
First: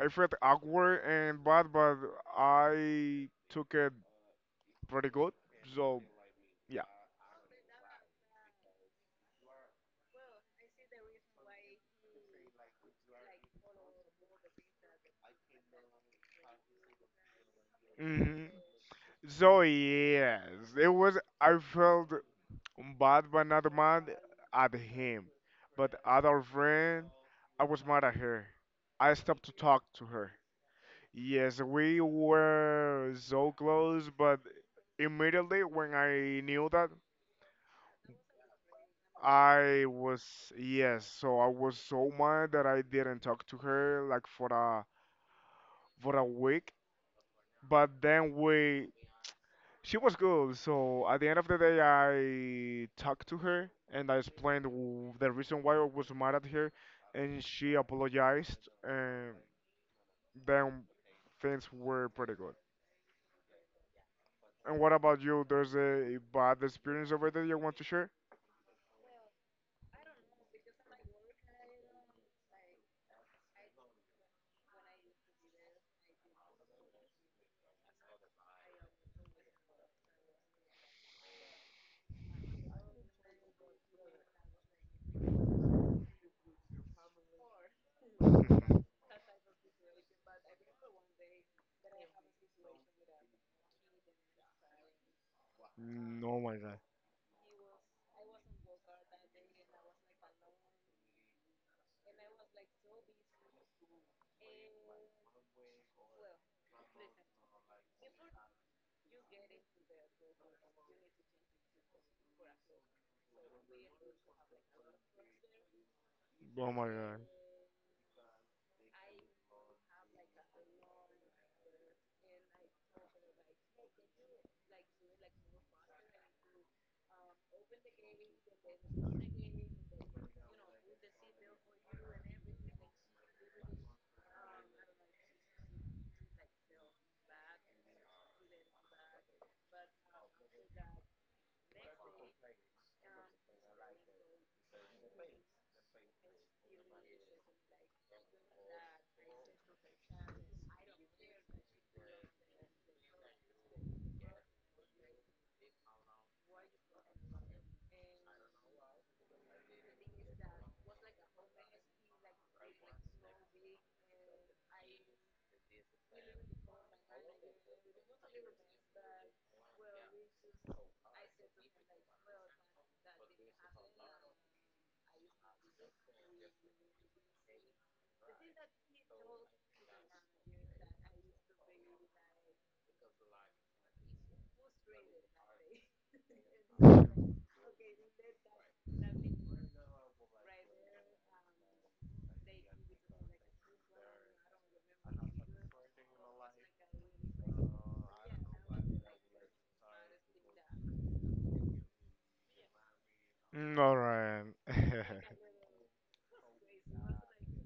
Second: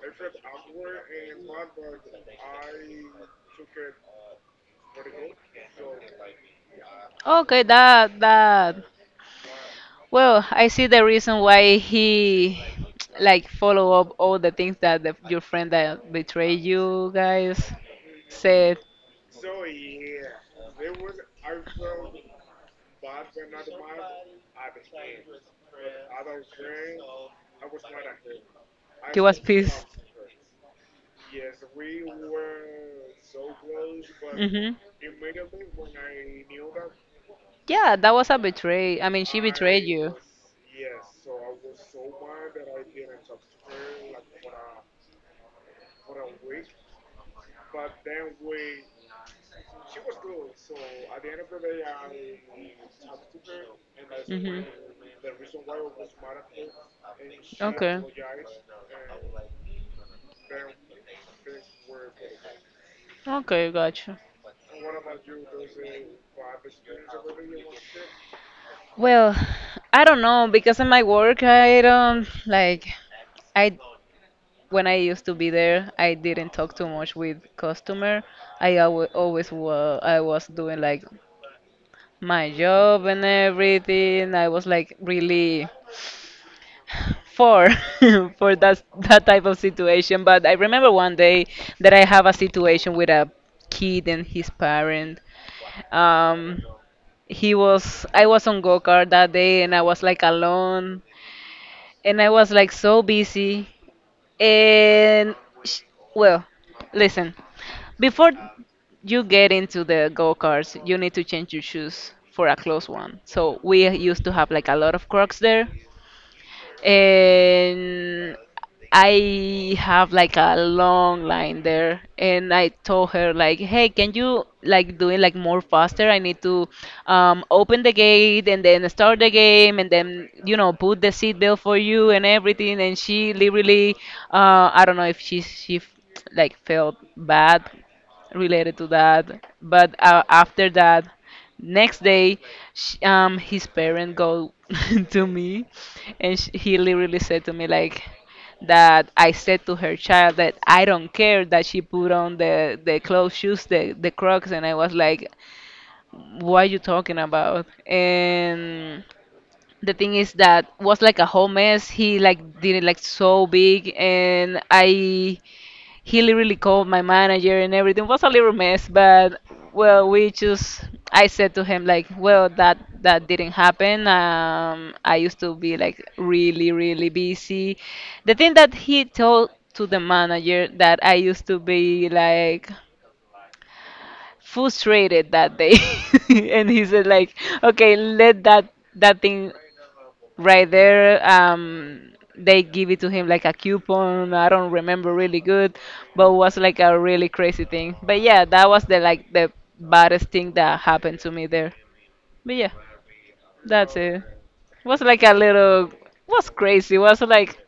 I felt awkward and bad, but I took it pretty good. So yeah.
Okay, that that. Well, I see the reason why he like follow up all the things that the, your friend that betrayed you guys
Hmm.
said.
So yes, it was. I felt bad, but not mad at him. But at our friend, I was mad at her. I
He was
stopped to talk
pissed.
to her. Yes, we were so close, but
Mhm.
immediately when I knew that,
Yeah, that was a betray. I mean, she betrayed
I
you.
was yes, so I was so mad that I didn't talk to her like for a for a week. But then we she was good, so at the end of the day I talked to her and I explained
Mhm.
w- the reason why I was mad at her and she
Okay.
apologized and then things were pretty good.
Okay, gotcha.
And what about you? There's a bad experience over there you want to share?
Well, I don't know because in my work I don't like I when I used to be there I didn't talk too much with customer. I always always wa I was doing like my job and everything. I was like really for for that that type of situation. But I remember one day that I have a situation with a kid and his parent.
Mm, oh my
Um,
god.
he was I was on go-kart that day and I was like alone and I was like so busy and sh- well listen before you get into the go-karts you need to change your shoes for a close one so we used to have like a lot of crocs there
Oh my God.
and I have like a long line there and I told her like hey can you like do it like more faster I need to um, open the gate and then start the game and then you know put the seatbelt for you and everything and she literally uh, I don't know if she she f- like felt bad related to that but uh, after that next day, sh um, his parent go to me, and sh he literally said to me like that I said to her child that I don't care that she put on the the clothes, shoes, the the Crocs, and I was like, what are you talking about? And the thing is that was like a whole mess. He like did it like so big, and I he literally called my manager and everything. It was a little mess but well we just i said to him like well that that didn't happen um I used to be like really really busy. The thing that he told to the manager that i used to be like frustrated that day, and he said like okay let that that thing right there um they give it to him like a coupon I don't remember really good but was like a really crazy thing but yeah that was the like the baddest thing that happened to me there but yeah
Mm,
that's
all
it
right.
was like a little was crazy was like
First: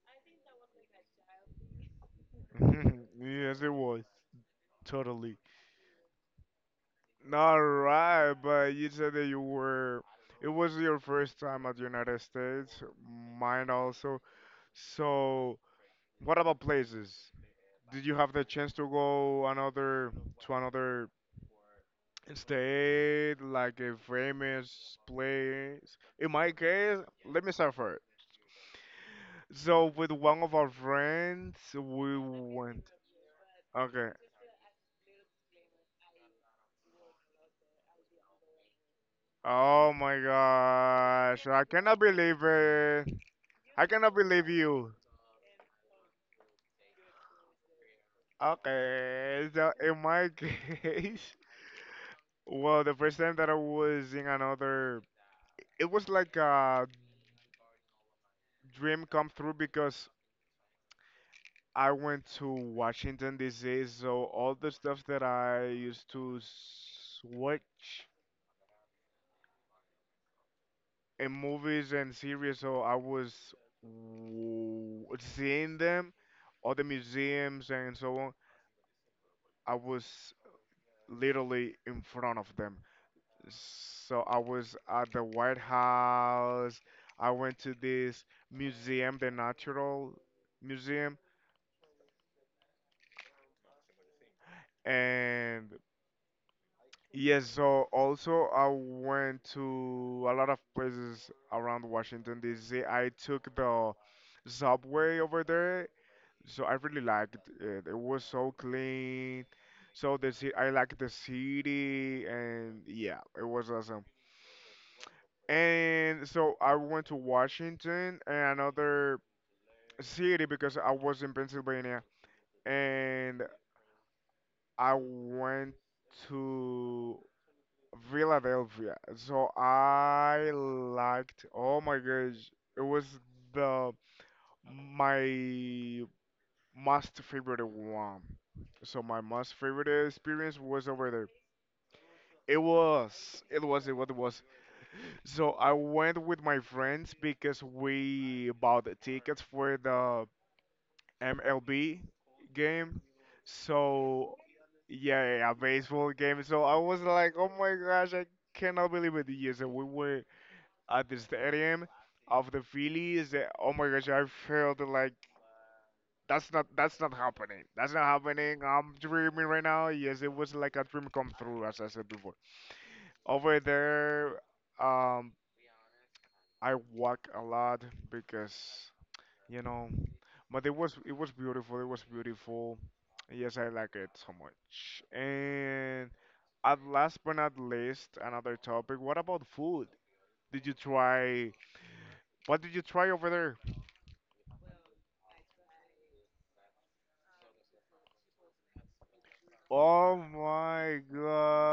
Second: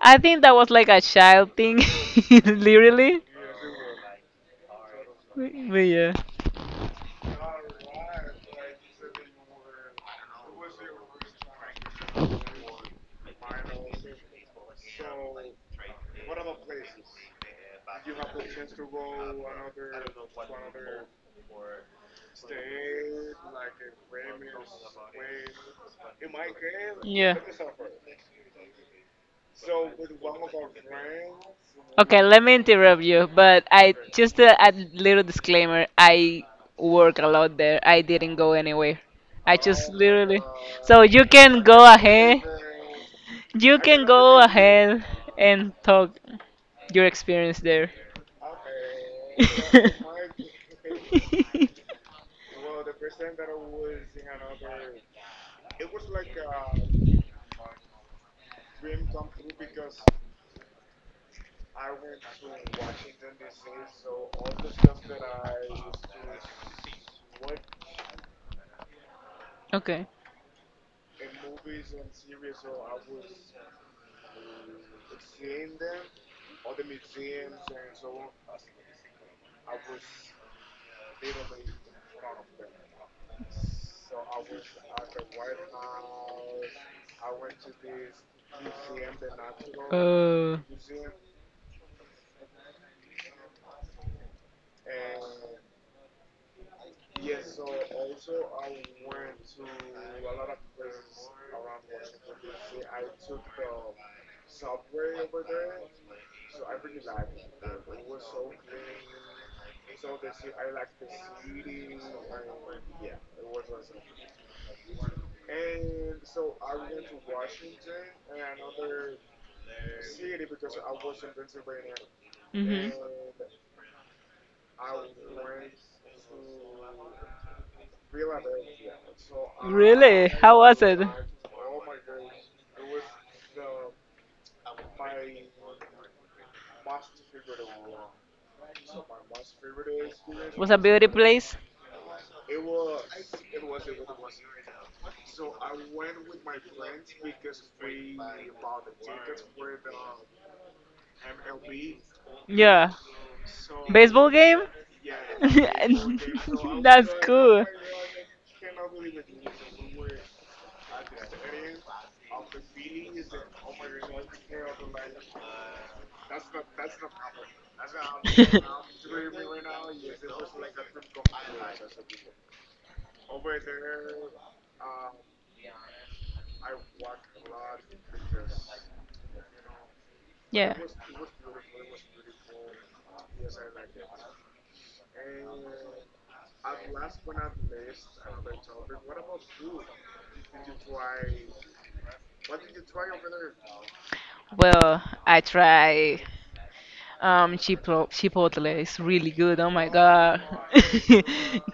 i think that was like a child thing. Literally
Yes, it was totally.
but yeah
All right, but you said that you were. It was your first time at the United States, mine also. So, what about places? Did you have the chance to go another to another state, like a famous place? In my case,
yeah.
let me start first. So, with one of our friends, we
Okay, let me
went.
interrupt you, but I
Okay,
just a, a little disclaimer. I work a lot there. I didn't go anywhere. I just
oh my
literally. So you
gosh,
can
I
go
cannot
ahead.
believe it.
You
I
can
cannot
go
believe you.
ahead and talk your experience there.
Okay, so in my case, well, the first time that I was in another, it was like a dream come through because I went to Washington, D C, so all the stuff that I used to s- watch
Okay.
in movies and series, so I was w- seeing them, all the museums and so on. I was literally in front of them. So I was at the White House. I went to this museum, the Natural
Oh.
Museum, and yes, so also I went to a lot of places around Washington D C. I took the subway over there, so I really liked it. It was so clean. So the ci- I liked the city, and yeah, it was awesome. And so I went to Washington and another city because I was in Pennsylvania.
Mhm.
And I went to Philadelphia. So
Really?
I
How was it?
liked, oh my gosh, it was the my most favorite one. So my most favorite experience
Was a
was
beauty
over there.
place?
It was, it was, it was, it was. So I went with my friends because we bought the tickets for the M L B
Yeah.
game.
Baseball
So
game?
yeah, a baseball game. So I was
That's
like, oh
cool.
my gosh, I cannot believe it. Yes, and we were at the stadium of the Phillies. And oh my gosh, I felt like that's not that's not happening. That's not happening. I'm dreaming right now. Yes, it was like a dream come true, as I said before. Over there, um, I walk a lot because you know, but
Yeah.
it was it was beautiful. It was beautiful. Yes, I like it so much. And at last but not least, another topic. What about food? Did you try? What did you try over there?
Well, I try um chipo chipotle. It's really good. Oh my
Oh
god.
my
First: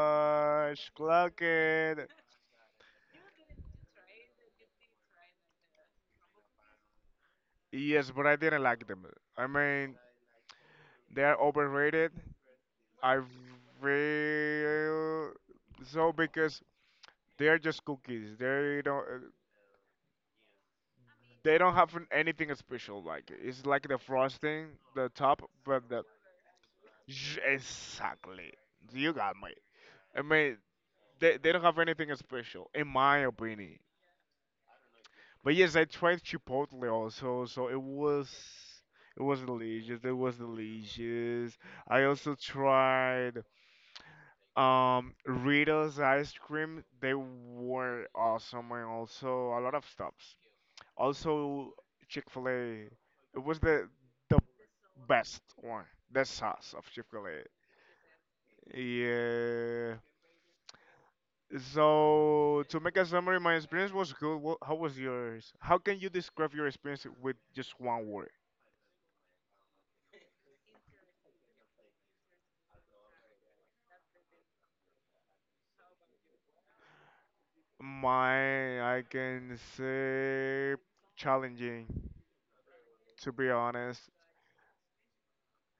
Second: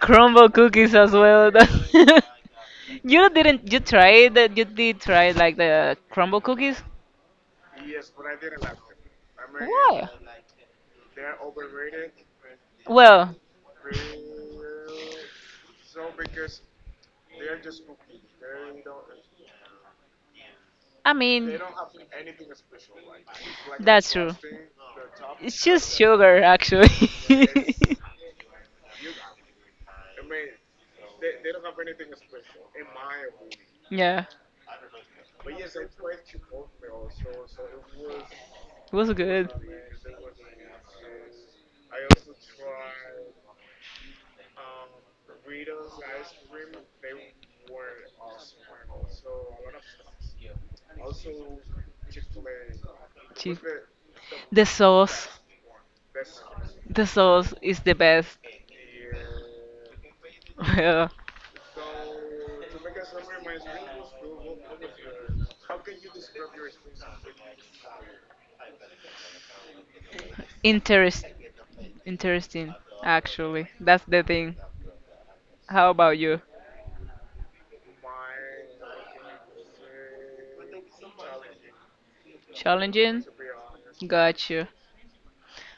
Crumble cookies as
clock
well.
it.
you didn't you tried that you did try like the crumble cookies?
Yes, but I didn't like them. I mean,
Why?
they are overrated. I
Well,
feel so because they are just cookies. They don't.
I
They
mean
don't have an- anything special like it. It's like the
that's true.
frosting, the top,
It's
but
just
the
sugar, actually.
Sh- exactly. You got me. I mean, they they don't have anything special in my opinion.
Yeah,
But yes, I tried Chipotle also, so it was
it was
it was
good.
delicious. It was delicious. I also tried um Rita's ice cream. They were awesome and also a lot of stuff. Also, Chick Fil A. It was
Cheese.
the the
The sauce,
best one. The sauce of Chick
the
Fil A.
sauce is the best.
Yeah.
Yeah.
So to make a summary, my experience was good. Wha- How was yours? How can you describe your experience with just one word?
Interest, interesting, actually. That's the thing. How about you?
Mine, I can say challenging,
Challenging?
to be honest.
Got you.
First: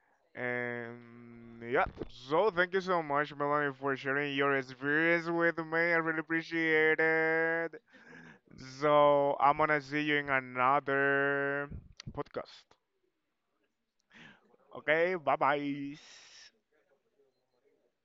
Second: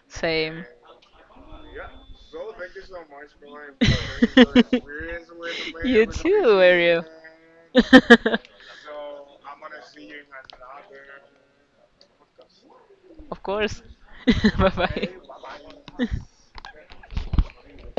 Same.
And yeah, so thank you so much, Melanie, for sharing your experience with me. I
You
really
too,
appreciate
Ariel.
it. So I'm gonna see you in another podcast.
Of course. Bye
Okay, bye
bye.
bye.